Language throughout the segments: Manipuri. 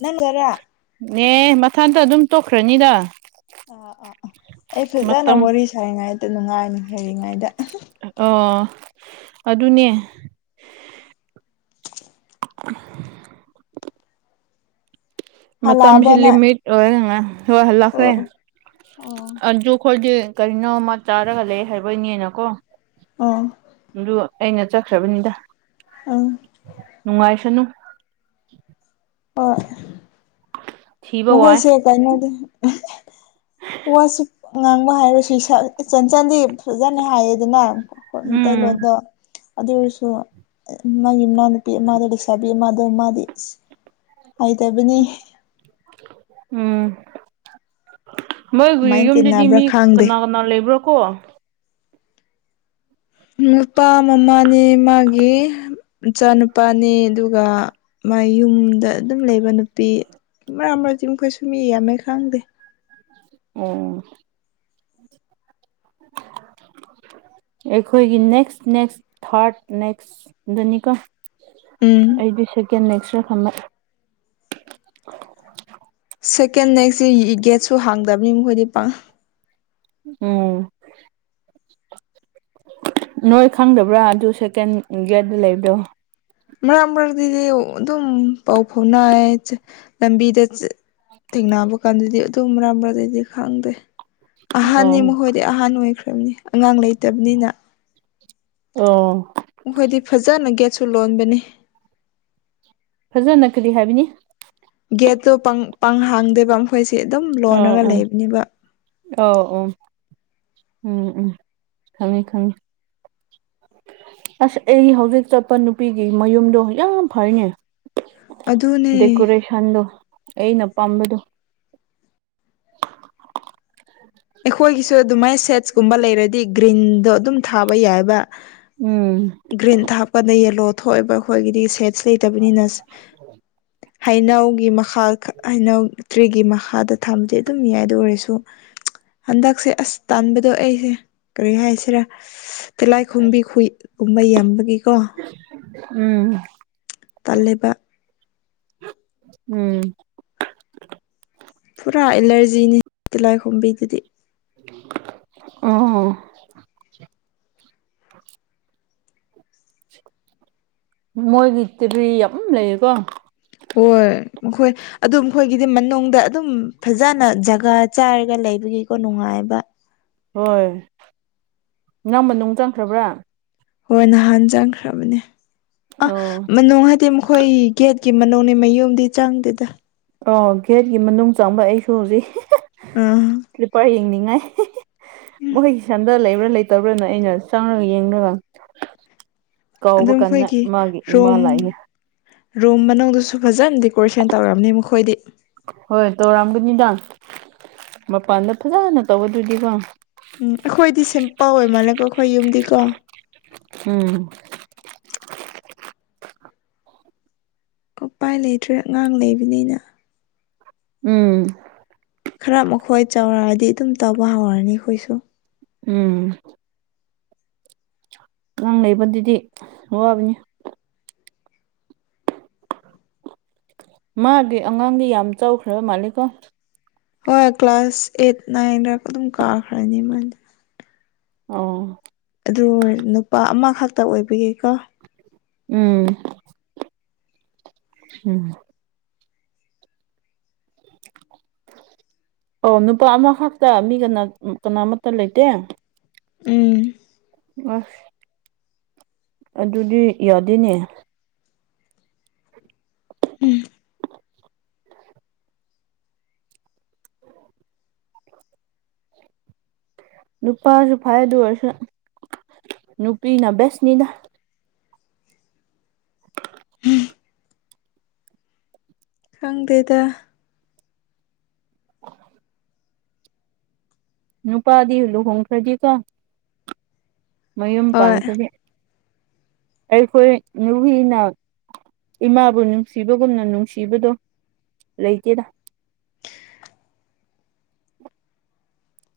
ꯅꯡꯒꯔ ꯅꯦ ꯃꯊꯟꯇ ꯑꯗꯨꯝ ꯇꯣꯛꯈ꯭ꯔꯅꯤꯗ ꯑꯥ ꯑꯥ ꯑꯥ ꯑꯩ ꯐꯖꯅ ꯃꯇꯝ ꯋꯥꯔꯤ ꯁꯥꯔꯤꯉꯩꯗ ꯅꯨꯡꯉꯥꯏ ꯍꯥꯏꯔꯤꯉꯩꯗ ꯑꯣ ꯑꯗꯨꯅꯦ [unintelligible] ꯃꯇꯝ ꯍꯜꯂꯛꯑꯕ ꯁꯤ ꯅꯪ ꯂꯤꯃꯤꯠ ꯑꯣꯏꯔꯉ ꯍꯣꯏ ꯍꯜꯂꯈ꯭ꯔꯦ ꯑꯣ ꯑꯣ ꯑꯗꯨ ꯑꯩꯈꯣꯏꯗꯤ ꯀꯔꯤꯅꯣꯃ ꯆꯥꯔꯒ ꯂꯩ ꯍꯥꯏꯕ ꯅꯦꯅꯀꯣ ꯑꯥ ꯑꯩꯅ ꯆꯠꯈ꯭ꯔꯕꯅꯤꯗ ꯑꯪ ꯅꯨꯡꯉꯥꯏꯁꯅꯨ ꯍꯣꯏ ꯊꯤꯕ ꯋꯥꯏ ꯃꯈꯣꯏꯁꯦ ꯀꯩꯅꯣꯗ ꯋꯥꯁꯨ ꯉꯥꯡꯕ ꯍꯥꯏꯔꯁꯨ ꯏꯁꯥꯗ ꯆꯟꯆꯟꯗꯤ ꯐꯖꯅ ꯍꯥꯏꯌꯦꯗꯅ ꯍꯣꯠꯅ ꯎꯝ ꯃꯩꯇꯩꯂꯣꯟꯗꯣ ꯑꯗꯨ ꯑꯣꯏꯔꯁꯨ ꯃꯥꯒꯤ ꯏꯅꯥꯎꯅꯨꯄꯤ ꯑꯃꯗ ꯂꯩꯁꯥꯕꯤ ꯄꯤ ꯃꯗꯨ ꯃꯥꯗꯤ ꯍꯥꯏꯗꯕꯅꯤ ꯎꯝ ꯃꯣꯏꯒꯤ ꯀꯃꯥꯏꯅ ꯌꯨꯝꯁꯤꯗꯤ ꯇꯤꯟꯅꯕ꯭ꯔꯥ ꯃꯤ ꯈꯪꯗꯦ ꯀꯅꯥ ꯀꯅꯥ ꯂꯩꯕ꯭ꯔꯣ ꯀꯣ ꯅꯨꯄꯥ ꯃꯃꯥꯅꯤ ꯃꯥꯒꯤ ꯏꯆꯥ ꯅꯨꯨꯄꯥꯅꯤ ꯑꯗꯨꯒ ꯃꯥꯌꯨꯝꯗ ꯑꯗꯨꯝ ꯂꯩꯕ ꯅꯨꯄꯤ ꯑꯃ ꯆꯝ ꯀꯩꯁꯨ ꯃꯤ ꯌꯥꯝꯃꯦ ꯈꯪꯗꯦ ꯑꯣ ꯑꯩꯈꯣꯏꯒꯤ ꯅꯦꯛꯁ ꯅꯦꯛꯁ ꯊꯥꯔꯠ ꯅꯦꯛꯁ ꯗꯅꯤꯀꯣ ꯎꯝ ꯑꯩꯗꯤ ꯁꯦꯀꯦꯟ ꯅꯦꯛꯁꯔ ꯈꯟꯕ ꯁꯦꯀꯦꯟ ꯅꯦꯛꯁꯁꯤ ꯒꯦꯠꯁꯨ ꯍꯥꯡꯗꯕꯅꯤ ꯃꯈꯣꯏꯗꯤ ꯄꯥ ꯎꯝ ꯅꯣꯏ ꯈꯪꯗꯕ꯭ꯔꯥ ꯑꯗꯨ ꯁꯦꯀꯦꯟ ꯒꯦꯠꯗ ꯂꯩꯕꯗꯣ ꯃꯔꯛ ꯃꯔꯛꯇꯗꯤ ꯑꯗꯨꯝ ꯄꯥꯎ ꯐꯥꯎꯅꯥꯏ ꯂꯝꯕꯤꯗ ꯆꯠ ꯊꯦꯡꯅꯕ ꯀꯥꯟꯗꯗꯤ ꯑꯗꯨꯝ ꯃꯔꯛ ꯃꯔꯛꯗꯗꯤ ꯈꯪꯗꯦ ꯑꯍꯥꯟꯅꯤ ꯑꯣ ꯃꯈꯣꯏꯗꯤ ꯑꯍꯥꯟ ꯑꯣꯏꯈ꯭ꯔꯕꯅꯤ ꯑꯉꯥꯡ ꯂꯩꯇꯕꯅꯤꯅ ꯑꯣ ꯃꯈꯣꯏꯗꯤ ꯐꯖꯅ ꯒꯦꯠꯁꯨ ꯂꯣꯟꯕꯅꯤ ꯐꯖꯅ ꯀꯔꯤ ꯍꯥꯏꯕꯤꯅꯤ ꯒꯦꯠꯇꯣ ꯄꯪ ꯄꯪ ꯍꯥꯡꯗꯦꯕ ꯑꯩꯈꯣꯏꯁꯦ ꯑꯗꯨꯝ ꯑꯥ ꯂꯣꯟꯂꯒ ꯑꯥ ꯂꯩꯕꯅꯦꯕ ꯑꯧ ꯑꯣ ꯎꯝ ꯎꯝ ꯈꯪꯉꯦ ꯈꯪꯉꯦ ꯑꯁ ꯑꯩ ꯍꯧꯖꯤꯛ ꯆꯠꯄ ꯅꯨꯄꯤꯒꯤ ꯃꯌꯨꯝꯗꯣ ꯌꯥꯝ ꯐꯩꯅꯦ ꯑꯗꯨꯅꯦ ꯗꯦꯀꯣꯔꯦꯁꯟꯗꯣ ꯑꯩꯩꯅ ꯄꯥꯝꯕꯗꯨ ꯑꯩꯈꯣꯏꯒꯤꯁꯨ ꯑꯗꯨꯃꯥꯏꯅ ꯁꯦꯠꯁꯀꯨꯝꯕ ꯂꯩꯔꯗꯤ ꯒ꯭ꯔꯤꯟꯗꯣ ꯑꯗꯨꯝ ꯊꯥꯕ ꯌꯥꯏꯕ ꯎꯝ ꯒ꯭ꯔꯤꯟ ꯍꯥꯞꯀꯥꯟꯗ ꯌꯦꯂꯣ ꯊꯣꯛꯑꯦꯕ ꯑꯩꯈꯣꯏꯒꯤꯗꯤ ꯁꯦꯠ ꯏꯁꯩꯇꯕꯅꯤꯅ ꯍꯩꯅꯧꯒꯤ ꯃꯈꯥ ꯈꯛ ꯍꯩꯅꯧ ꯇ꯭ꯔꯤꯒꯤ ꯃꯈꯥꯗ ꯊꯝꯖꯦ ꯑꯗꯨꯝ ꯌꯥꯏꯗ ꯑꯗꯨ ꯑꯣꯏꯔꯁꯨ ꯍꯟꯗꯛꯁꯦ ꯑꯁ ꯇꯥꯝꯕꯗꯣ ꯑꯩꯁꯦ ꯀꯔꯤ ꯍꯥꯏꯁꯤꯔꯥ ꯇꯤꯂꯥꯏꯈꯣꯝꯕꯤ ꯈꯨꯏ ꯃꯩꯌꯥꯝꯕꯒꯤꯀꯣ ꯎꯝ ꯇꯜꯂꯦꯕ ꯎꯝ ꯄꯨꯔꯥ ꯑꯦꯂꯔꯖꯤꯅꯤ ꯇꯤꯂꯥꯏ ꯈꯣꯝꯕꯤꯗꯨꯗꯤ ꯑꯣ ꯃꯣꯏꯒꯤ ꯇꯤꯕꯤ ꯌꯥꯝ ꯂꯩꯌꯦꯀꯣ ꯍꯣꯏ ꯃꯈꯣꯏ ꯑꯗꯨ ꯃꯈꯣꯏꯒꯤꯗꯤ ꯃꯅꯨꯡꯗ ꯑꯗꯨꯝ ꯐꯖꯅ ꯖꯒꯥ ꯆꯥꯔꯒ ꯂꯩꯕꯒꯤꯀꯣ ꯅꯨꯡꯉꯥꯏꯕ ꯍꯣꯏ ꯅꯪ ꯃꯅꯨꯡ ꯆꯪꯈ꯭ꯔꯕ꯭ꯔꯥ ꯍꯣꯏ ꯅꯍꯥꯟ ꯆꯪꯈ꯭ꯔꯕꯅꯦ ꯑꯥ ꯑꯣ ꯃꯅꯨꯡ ꯍꯥꯏꯗꯤ ꯃꯈꯣꯏ ꯒꯦꯠ ꯀꯤ ꯃꯅꯨꯡꯅꯦ ꯃꯌꯨꯝꯗꯤ ꯆꯥꯡꯗꯦꯗ ꯑꯣ ꯒꯦꯠꯀꯤ ꯃꯅꯨꯡ ꯆꯪꯕ ꯑꯩꯁꯨ ꯍꯧꯖꯤꯛ ꯑꯥ ꯀ꯭ꯂꯤꯄꯔ ꯌꯦꯡꯅꯤꯡꯉꯥꯏ ꯃꯣꯏꯒꯤ ꯁꯟꯗꯜ ꯂꯩꯕ꯭ꯔꯥ ꯂꯩꯇꯕ꯭ꯔꯥꯅ ꯑꯩꯅ ꯆꯪꯔꯒ ꯌꯦꯡꯂꯒ ꯀꯧꯕ ꯑꯗꯨꯝ ꯀꯥꯟꯗ ꯑꯩꯈꯣꯏꯒꯤ ꯃꯥꯒꯤ ꯏꯃꯥ ꯔꯨꯝ ꯂꯥꯛꯏꯅꯦ ꯔꯨꯝ ꯃꯅꯨꯡꯗꯨꯁꯨ ꯐꯖꯅ ꯗꯦꯀꯣꯔꯦꯁꯟ ꯇꯧꯔꯕꯅꯤ ꯃꯈꯣꯏꯗꯤ ꯍꯣꯏ ꯇꯧꯔꯝꯒꯅꯤꯗꯥ ꯃꯄꯥꯟꯗ ꯐꯖꯅ ꯇꯧꯕꯗꯨꯗꯤꯀꯣ ꯎꯝ ꯑꯈꯣꯏꯗꯤ ꯁꯤꯝꯄꯜ ꯑꯣꯏꯃꯜꯂꯦꯀꯣ ꯑꯈꯣꯏ ꯌꯨꯝꯗꯤꯀꯣ ꯎꯝ ꯎꯄꯥꯏ ꯂꯩꯇ꯭ꯔꯦ ꯑꯉꯥꯡ ꯂꯩꯕꯅꯤꯅ ꯎꯝ ꯈꯔ ꯃꯈꯣꯏ ꯆꯥꯎꯔꯛꯑꯗꯤ ꯑꯗꯨꯝ ꯇꯧꯕ ꯍꯧꯔꯅꯤ ꯈꯣꯏꯁꯨ ꯎꯝ ꯑꯉꯥꯡ ꯂꯩꯕꯗꯗꯤ ꯋꯥꯕꯅꯤ ꯃꯥꯒꯤ ꯑꯉꯥꯡꯗꯤ ꯌꯥꯝ ꯆꯥꯎꯈ꯭ꯔꯕ ꯃꯥꯜꯂꯤꯀꯣ ꯍꯣꯏ ꯀ꯭ꯂꯥꯁ ꯑꯦꯠ ꯅꯥꯏꯟꯗ ꯑꯗꯨꯝ ꯀꯥꯈ꯭ꯔꯅꯤ ꯃꯥꯏꯗꯤ ꯑꯣ ꯑꯗꯨ ꯅꯨꯄꯥ ꯑꯃꯈꯛꯇ ꯑꯣꯏꯕꯒꯤꯀꯣ ꯎꯝ ꯎꯝ [inaudible] ꯑꯣ ꯅꯨꯄꯥ ꯑꯃꯈꯥꯛꯇ ꯃꯤ ꯀꯅꯥ ꯀꯅꯥ ꯃꯠꯇ ꯂꯩꯇꯦ ꯎꯝ ꯑꯁ ꯑꯗꯨꯗꯤ ꯌꯥꯗꯦꯅꯦ ꯎꯝ [inaudible] ꯅꯨꯄꯥꯁꯨ ꯐꯥꯏ ꯑꯗꯨ ꯑꯣꯏꯔꯁꯨ ꯅꯨꯄꯤꯅ ꯕꯦꯁꯅꯤꯗ ꯈꯪꯗꯦꯗ ꯅꯨꯄꯥꯗꯤ ꯂꯨꯍꯣꯡꯈ꯭ꯔꯗꯤꯀꯣ ꯃꯌꯨꯝ ꯍꯣꯏ ꯄꯥꯟꯈ꯭ꯔꯗꯤ ꯑꯈꯣꯏ ꯅꯨꯨꯄꯤꯅ ꯏꯃꯥꯕꯨ ꯅꯨꯡꯁꯤꯕꯒꯨꯝꯅ ꯅꯨꯡꯁꯤꯕꯗꯣ ꯂꯩꯇꯦꯗꯥ [inaudible]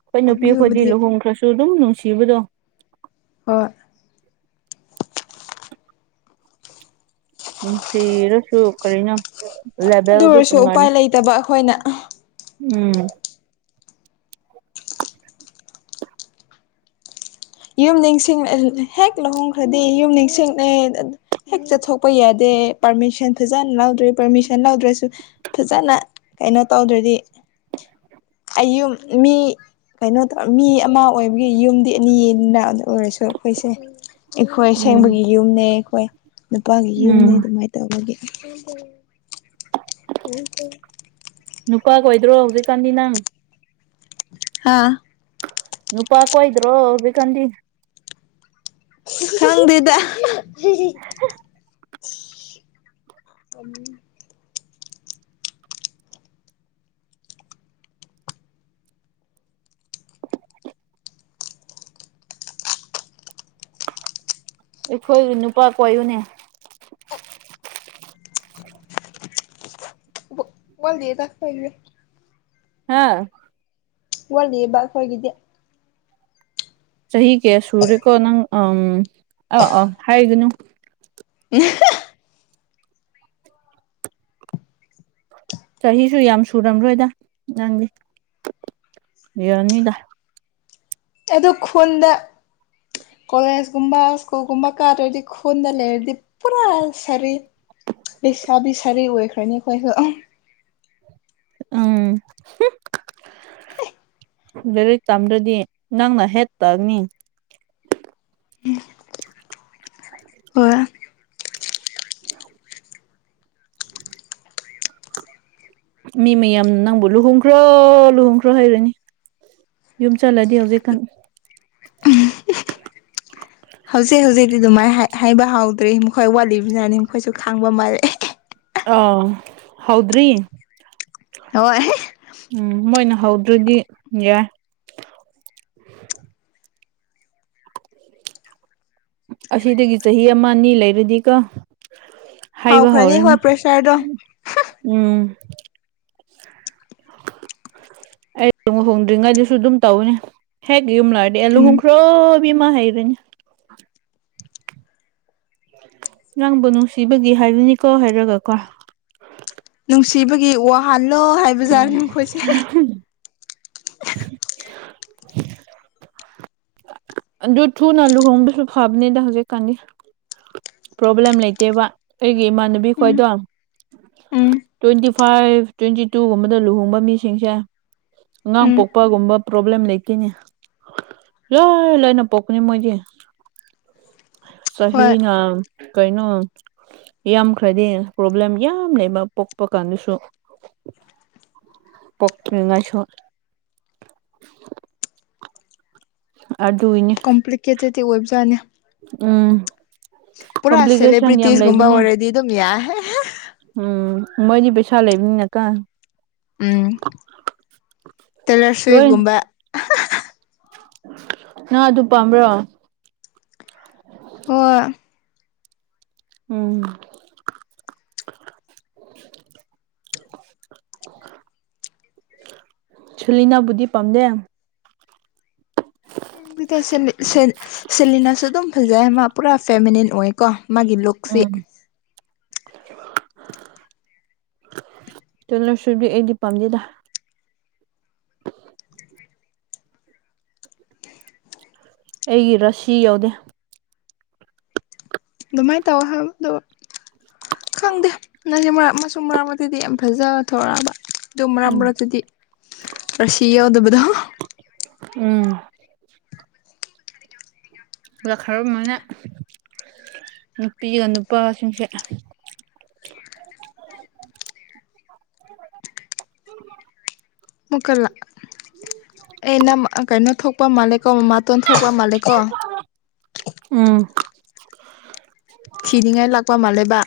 ꯈꯣꯏ ꯅꯨꯄꯤ ꯑꯈꯣꯏꯗꯤ ꯑꯗꯨꯕꯨꯗꯤ ꯂꯨꯍꯣꯡꯈ꯭ꯔꯁꯨ ꯑꯗꯨꯝ ꯅꯨꯡꯁꯤꯕꯗꯣ ꯍꯣꯏ ꯅꯨꯡꯁꯤꯔꯁꯨ ꯀꯔꯤꯅꯣ ꯑꯗꯨ ꯂꯦꯚꯦꯜꯗꯨ ꯑꯣꯏꯔꯁꯨ ꯎꯄꯥꯏ ꯇꯣꯉꯥꯟꯅ ꯂꯩꯇꯕ ꯑꯈꯣꯏꯅ ꯎꯝ ꯌꯨꯝ ꯅꯤꯡꯁꯤꯡ ꯑ ꯍꯦꯛ ꯂꯨꯍꯣꯡꯈ꯭ꯔꯗꯤ ꯌꯨꯝ ꯅꯤꯡꯁꯤꯡꯅꯩ ꯍꯦꯛ ꯆꯠꯊꯣꯛꯄ ꯌꯥꯗꯦ ꯑꯦ ꯄꯥꯔꯃꯤꯁꯟ ꯐꯖꯅ ꯂꯧꯗ꯭ꯔꯦ ꯄꯥꯔꯃꯤꯁꯟ ꯂꯧꯗ꯭ꯔꯁꯨ ꯐꯖꯅ ꯀꯩꯅꯣ ꯇꯧꯗ꯭ꯔꯗꯤ ꯑꯩ ꯌꯨꯝ ꯃꯤ ꯀꯩꯅꯣ ꯇꯧ ꯃꯤ ꯑꯃ ꯑꯣꯏꯕꯒꯤ ꯌꯨꯝꯗꯤ ꯑꯅꯤ ꯅ ꯑꯣꯏꯔꯁꯨ ꯑꯈꯣꯏꯁꯦ ꯑꯩꯈꯣꯏ ꯎꯝ ꯑꯁꯦꯡꯕꯒꯤ ꯌꯨꯝꯅꯦ ꯑꯩꯈꯣꯏ ꯅꯨꯄꯥꯒꯤ ꯌꯨꯝꯅꯦ ꯎꯝ ꯑꯗꯨꯃꯥꯏꯅ ꯇꯧꯕꯒꯤ [inaudible] ꯅꯨꯄꯥ ꯀꯣꯏꯗ꯭ꯔꯣ ꯍꯧꯖꯤꯛꯀꯥꯟꯗꯤ ꯅꯪ ꯍꯥꯥ ꯅꯨꯄꯥ ꯀꯣꯏꯗ꯭ꯔꯣ ꯍꯧꯖꯤꯛꯀꯥꯟꯗꯤ ꯈꯪꯗꯦꯗ [inaudible] ꯑꯈꯣꯏꯒꯤ ꯅꯨꯄꯥ ꯀꯣꯏꯌꯨꯅꯦ ꯋꯥꯠꯂꯤꯗ ꯑꯩꯈꯣꯏꯒꯤ [unintelligible] ꯍꯥꯥ ꯋꯥꯠꯂꯤꯑꯦꯕ ꯑꯩꯈꯣꯏꯒꯤꯗꯤ ꯆꯍꯤ ꯀꯌꯥ ꯁꯨꯔꯦꯀꯣ ꯅꯪ ꯎ ꯑꯥ ꯑꯥ ꯍꯥꯏꯒꯅꯨ [unintelligible] ꯆꯍꯤꯁꯨ ꯌꯥꯝ ꯁꯨꯔꯝꯔꯣꯏꯗ ꯅꯪꯗꯤ ꯌꯥꯅꯤꯗ ꯑꯗꯨ ꯈꯨꯟꯗ ꯀꯣꯂꯦꯖꯀꯨꯝꯕ ꯁ꯭ꯀꯨꯜꯒꯨꯝꯕ ꯀꯥꯗ꯭ꯔꯗꯤ ꯈꯨꯟꯗ ꯂꯩꯔꯗꯤ ꯄꯨꯔꯥ ꯁꯔꯤ ꯂꯩꯁꯥꯕꯤ ꯁꯥꯔꯤ ꯑꯣꯏꯈ꯭ꯔꯅꯤ ꯑꯩ ꯈꯣꯏꯁꯨ ꯎꯪ ꯍꯨ ꯂꯥꯏꯔꯤꯛ ꯇꯝꯗ꯭ꯔꯗꯤ ꯅꯪꯅ ꯍꯦꯠ ꯇꯥꯅꯤ ꯍꯣꯢ [inaudible] ꯃꯤ ꯃꯌꯥꯝ ꯅꯪꯕꯨ ꯂꯨꯍꯣꯡꯈ꯭ꯔꯣ ꯂꯨꯍꯣꯡꯈ꯭ꯔꯣ ꯍꯥꯏꯔꯅꯤ ꯌꯨꯝ ꯆꯠꯂꯗꯤ ꯍꯧꯖꯤꯛꯀꯥꯟ ꯑꯝ ꯍꯨ ꯍꯧꯖꯤꯛ ꯍꯧꯖꯤꯛꯇꯤ ꯑꯗꯨꯃꯥꯏꯅ ꯍꯥꯏ ꯍꯥꯏꯕ ꯍꯧꯗ꯭ꯔꯤ ꯃꯈꯣꯏ ꯋꯥꯠꯂꯤꯕꯖꯥꯠꯅꯦ ꯃꯈꯣꯏꯁꯨ ꯈꯪꯕ ꯃꯥꯜꯂꯦ ꯑꯣ ꯍꯧꯗ꯭ꯔꯤ ꯍꯣꯢ ꯎꯝ ꯃꯣꯏꯅ ꯍꯧꯗ꯭ꯔꯗꯤ ꯌꯥꯏ ꯑꯁꯤꯗꯒꯤ ꯆꯍꯤ ꯑꯃ ꯑꯅꯤ ꯂꯩꯔꯗꯤꯀꯣ ꯍꯥꯢꯕ ꯍꯥꯎꯈ꯭ꯔꯅꯤ ꯍꯧꯔꯅꯤ ꯍꯣꯏ ꯄ꯭ꯔꯦꯁꯔꯗꯣ ꯎꯝ ꯑꯩ ꯂꯨꯍꯣꯡꯗ꯭ꯔꯤꯉꯩꯗꯁꯨ ꯑꯗꯨꯝ ꯇꯧꯕꯅꯦ ꯍꯦꯛ ꯌꯨꯝ ꯂꯩꯔꯗꯤ ꯎꯝ ꯂꯨꯍꯣꯡꯈ꯭ꯔꯣ ꯏꯕꯦꯝꯃꯥ ꯍꯥꯏꯕꯅꯤ ꯅꯪꯕꯨ ꯅꯨꯡꯁꯤꯕꯒꯤ ꯍꯥꯏꯕꯅꯤꯀꯣ ꯍꯥꯏꯔꯒꯀꯣ ꯅꯨꯡꯁꯤꯕꯒꯤ ꯋꯥꯍꯜꯂꯣ ꯍꯥꯏꯕꯖꯥꯅꯦ ꯃꯈꯣꯏꯁꯦ [inaudible] ꯑꯗꯨ ꯊꯨꯅ ꯂꯨꯍꯣꯡꯕꯁꯨ ꯐꯕꯅꯦꯗ ꯍꯧꯖꯤꯛꯀꯥꯟꯗꯤ ꯄ꯭ꯔꯣꯕ꯭ꯂꯦꯝ ꯂꯩꯇꯦꯕ ꯑꯩꯒꯤ ꯏꯃꯥꯟꯅꯕꯤ ꯎꯝ ꯈꯣꯏꯗꯣ ꯎꯝ ꯇ꯭ꯋꯦꯟꯇꯤ ꯐꯥꯏꯚ ꯇ꯭ꯋꯦꯟꯇꯤ ꯇꯨꯒꯨꯝꯕꯗ ꯂꯨꯍꯣꯡꯕ ꯃꯤꯁꯤꯡꯁꯦ ꯑꯉꯥꯡ ꯎꯝ ꯄꯣꯛꯄꯒꯨꯝꯕ ꯄ꯭ꯔꯣꯕ꯭ꯂꯦꯝ ꯂꯩꯇꯦꯅꯦ ꯂꯣꯏ ꯂꯥꯏꯅ ꯄꯣꯛꯄꯅꯦ ꯃꯣꯏꯗꯤ ꯍꯣꯏ ꯆꯍꯤꯅ ꯀꯩꯅꯣ ꯌꯥꯝꯈ꯭ꯔꯗꯤ ꯄ꯭ꯔꯣꯕ꯭ꯂꯦꯝ ꯌꯥꯝ ꯂꯩꯕ ꯄꯣꯛꯄ ꯀꯥꯟꯗꯁꯨ [inaudible] ꯄꯣꯛꯇ꯭ꯔꯤꯉꯩꯁꯨ ꯑꯗꯨꯢꯅꯦ ꯇꯤ ꯑꯣꯏꯕꯖꯥꯠꯅꯦ ꯎꯝ ꯄꯨꯔꯥ ꯀꯣꯝꯄ꯭ꯂꯤꯀꯦꯁꯟ ꯌꯥꯝ ꯁꯦꯂꯦꯕ꯭ꯔꯤꯇꯤꯁꯒꯨꯝꯕꯥ ꯂꯩꯕꯅꯦ ꯑꯣꯢꯔꯗꯤ ꯑꯗꯨꯝ ꯌꯥꯢ ꯍꯥꯍꯥ ꯎꯝ ꯃꯣꯏꯗꯤ ꯄꯩꯁꯥ ꯂꯩꯕꯅꯤꯅ ꯀꯣ ꯎꯝ ꯇꯦꯂꯔ ꯁꯋꯨꯏꯞ ꯀꯨꯝꯕ ꯅꯪ ꯑꯗꯨ ꯄꯥꯝꯕ꯭ꯔꯣ ꯍꯣꯏ ꯎꯝ ꯆꯂꯤꯅꯥꯕꯨꯗꯤ ꯄꯥꯝꯗꯦ ꯁꯦꯂꯤ ꯁꯦꯟ ꯁꯦꯂꯤꯅꯥꯁꯨ ꯑꯗꯨꯝ ꯐꯖꯩ ꯃꯥ ꯄꯨꯔꯥ ꯐꯦꯃꯤꯅꯤꯟ ꯑꯣꯏꯀꯣ ꯃꯥꯒꯤ ꯂꯨꯛꯁꯤ ꯎꯝ [unintelligible] ꯇꯦꯂꯔ ꯁꯨꯏꯐꯗꯤ ꯑꯩꯗꯤ ꯄꯥꯝꯗꯦꯗ ꯑꯩꯒꯤ ꯔꯁꯤ ꯌꯥꯎꯗꯦ ꯑꯗꯨꯃꯥꯏ ꯇꯧ ꯍꯥꯏꯕꯗ ꯈꯪꯗꯦ ꯅꯪꯒꯤ ꯃꯔ ꯃꯆꯨꯝ ꯃꯔꯛ ꯃꯇꯛꯇꯨꯗꯤ ꯌꯥꯝ ꯐꯖꯕ ꯊꯣꯔꯛꯑꯕ ꯑꯗꯨ ꯃꯔꯛ ꯎꯝ ꯃꯔꯛꯇꯗꯤ ꯔꯁꯤ ꯌꯥꯎꯗꯕꯗꯣ ꯎꯝ [unintelligible] ꯅꯨꯄꯤꯒ ꯅꯨꯄꯥꯁꯤꯡꯁꯦ [inaudible] ꯃꯨꯀꯜꯂ ꯑꯩꯅ ꯀꯩꯅꯣ ꯊꯣꯛꯄ ꯃꯥꯂꯦꯀꯣ ꯃꯥ ꯇꯣꯟꯊꯣꯛꯄ ꯃꯥꯜꯂꯦꯀꯣ ꯎꯝ ꯊꯤꯅꯤꯡꯉꯥꯏ ꯂꯥꯛꯄ ꯃꯥꯜꯂꯦꯕ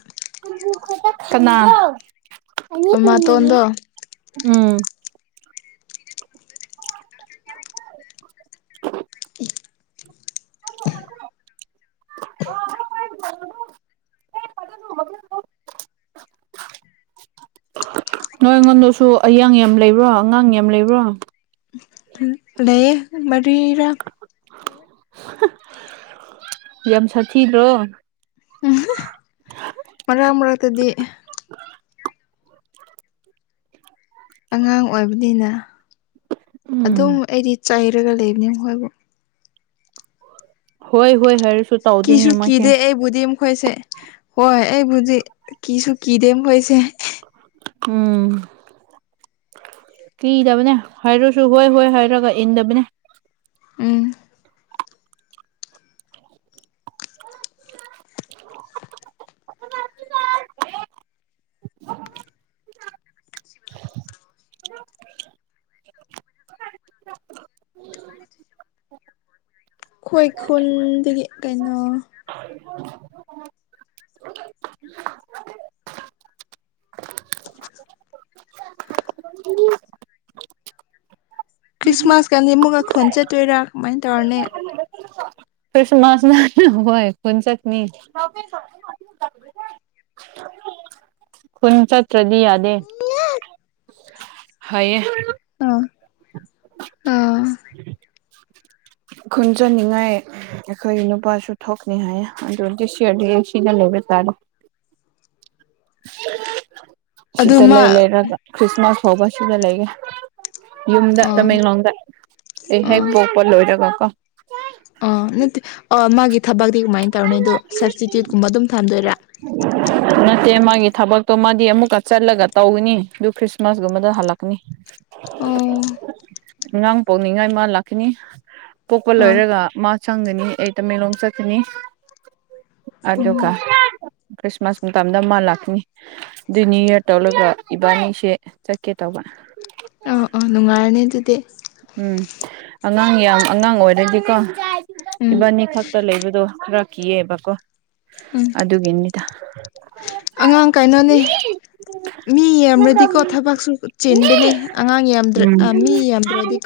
[inaudible] ꯀꯅꯥ ꯃꯃꯥꯇꯣꯟꯗꯣ ꯎꯝ [inaudible] [inaudible] [inaudible] [unintelligible] [unintelligible] ꯅꯣꯏ ꯑꯩꯉꯣꯟꯗꯁꯨ ꯑꯌꯥꯡ ꯌꯥꯝ ꯂꯩꯕ꯭ꯔꯣ ꯑꯉꯥꯡ ꯌꯥꯝ ꯂꯩꯕ꯭ꯔꯣ ꯂꯩꯌꯦ ꯃꯔꯤꯔꯥ ꯌꯥꯝ ꯁꯥꯊꯤꯗ꯭ꯔꯣ ꯎꯝ ꯃꯔ ꯃꯔꯛꯇꯗꯤ ꯑꯉꯥꯡ ꯑꯣꯏꯕꯅꯤꯅ ꯎꯝ ꯑꯗꯨꯝ ꯑꯩꯗꯤ ꯆꯩꯔꯒ ꯂꯩꯕꯅꯤ ꯃꯈꯣꯏꯕꯨ ꯍꯣꯏ ꯍꯣꯏ ꯍꯥꯔꯦ ꯀꯤꯁꯨ ꯀꯤꯗꯦ ꯑꯩꯕꯨꯗꯤ ꯑꯈꯣꯏꯁꯦ ꯍꯣꯏ ꯑꯩꯕꯨꯗꯤ ꯀꯤꯁꯨ ꯀꯤꯗꯦ ꯃꯈꯣꯏꯁꯦ ꯎꯝ ꯀꯤꯗꯕꯅꯦ ꯍꯥꯏꯔꯁꯨ ꯍꯣꯏ ꯍꯣꯏ ꯍꯥꯏꯔꯒ ꯏꯟꯗꯕꯅꯦ ꯎꯝ [unintelligible] [inaudible] ꯈꯣꯏ ꯈꯨꯜꯗꯒꯤ ꯀꯩꯅꯣ [inaudible] [unintelligible] ꯈ꯭ꯔꯤꯁꯃꯥꯁꯀꯗꯤ ꯑꯃꯨꯛꯒ ꯈꯣꯟ ꯆꯠꯇꯣꯏꯔ ꯀꯃꯥꯏꯅ ꯇꯧꯔꯅꯤ ꯈꯔꯤꯁꯃꯥꯁꯅ ꯍꯣꯏ ꯈꯨꯟ ꯆꯠꯀꯅꯤ ꯈꯨꯟ ꯆꯠꯇ꯭ꯔꯗꯤ ꯌꯥꯗꯦ ꯍꯩꯌꯦ ꯎꯝ ꯈꯨꯟ ꯆꯠꯅꯤꯡꯉꯥꯏ ꯑꯈꯣꯏ ꯅꯨꯄꯥꯁꯨ ꯊꯣꯛꯅꯤ ꯍꯥꯏ ꯑꯗꯨ ꯗꯤꯁ ꯌ꯭ꯔꯗꯤ ꯁꯤꯗ [unintelligible] [inaudible] ꯁꯤꯗ ꯃꯥ ꯂꯩ ꯂꯩꯔꯒ ꯈ꯭ꯔꯤꯁꯃꯥꯁ ꯐꯥꯎꯕ ꯁꯤꯗ ꯂꯩꯒꯦ ꯌꯨꯝꯗ ꯑꯥ ꯇꯃꯦꯡꯂꯣꯡꯗ ꯑꯩ ꯍꯦꯛ ꯄꯣꯛꯄ ꯂꯣꯏꯔꯒ ꯀꯣ ꯑꯣ ꯅꯠꯇꯦ ꯑꯣ ꯃꯥꯒꯤ ꯊꯕꯛꯇꯤ ꯀꯃꯥꯏꯟ ꯇꯧꯔꯅꯤ ꯑꯗꯨ ꯁꯞꯁꯇꯤꯇ꯭ꯌꯨꯠꯀꯨꯝꯕ ꯑꯗꯨꯝ ꯊꯝꯗꯣꯏꯔꯥ [inaudible] ꯅꯠꯇꯦ ꯃꯥꯒꯤ ꯊꯕꯛꯇꯣ ꯃꯥꯗꯤ ꯑꯃꯨꯛꯀ ꯆꯠꯂꯒ ꯇꯧꯒꯅꯤ ꯑꯗꯨ ꯈ꯭ꯔꯤꯁꯃꯥꯁꯀꯨꯝꯕꯗ ꯍꯜꯂꯛꯀꯅꯤ ꯑꯣ ꯑꯉꯥꯡ ꯄꯣꯛꯅꯤꯡꯉꯥꯏ ꯃꯥ ꯂꯥꯛꯀꯅꯤ ꯄꯣꯛꯄ ꯑꯥ ꯂꯣꯏꯔꯒ ꯃꯥ ꯆꯪꯒꯅꯤ ꯑꯩ ꯇꯃꯦꯡꯂꯣꯡ ꯆꯠꯀꯅꯤ ꯎꯝ ꯑꯗꯨꯒꯥ ꯈ꯭ꯔꯤꯁꯃꯥꯁ ꯃꯇꯝꯗ ꯃꯥ ꯂꯥꯛꯀꯅꯤ ꯑꯗꯨ ꯅꯤꯌꯨ ꯌꯥꯔ ꯇꯧꯂꯒ ꯏꯕꯥꯅꯤꯁꯦ ꯆꯠꯀꯦ ꯇꯧ [inaudible] ꯑꯥ ꯑꯥ ꯅꯨꯡꯉꯥꯏꯔꯅꯤ ꯑꯗꯨꯗꯤ ꯎꯝ ꯑꯉꯥꯡ ꯌꯥꯝ ꯑꯉꯥꯡ ꯑꯣꯏꯔꯗꯤꯀꯣ ꯎꯝ ꯏꯕꯥꯅꯤ ꯈꯛꯇ ꯂꯩꯕꯗꯣ ꯈꯔ ꯀꯤꯑꯦꯕꯀꯣ ꯎꯝ ꯑꯗꯨꯒꯤꯅꯤꯗꯥ ꯑꯉꯥꯡ ꯀꯩꯅꯣꯅꯤ ꯃꯤ ꯌꯥꯝꯔꯗꯤꯀꯣ ꯊꯕꯛꯁꯨ ꯆꯦꯟꯕꯅꯦ ꯑꯉꯥꯡ ꯌꯥꯝꯗ꯭ꯔ ꯎꯝ ꯃꯤ ꯌꯥꯝꯗ꯭ꯔꯗꯤ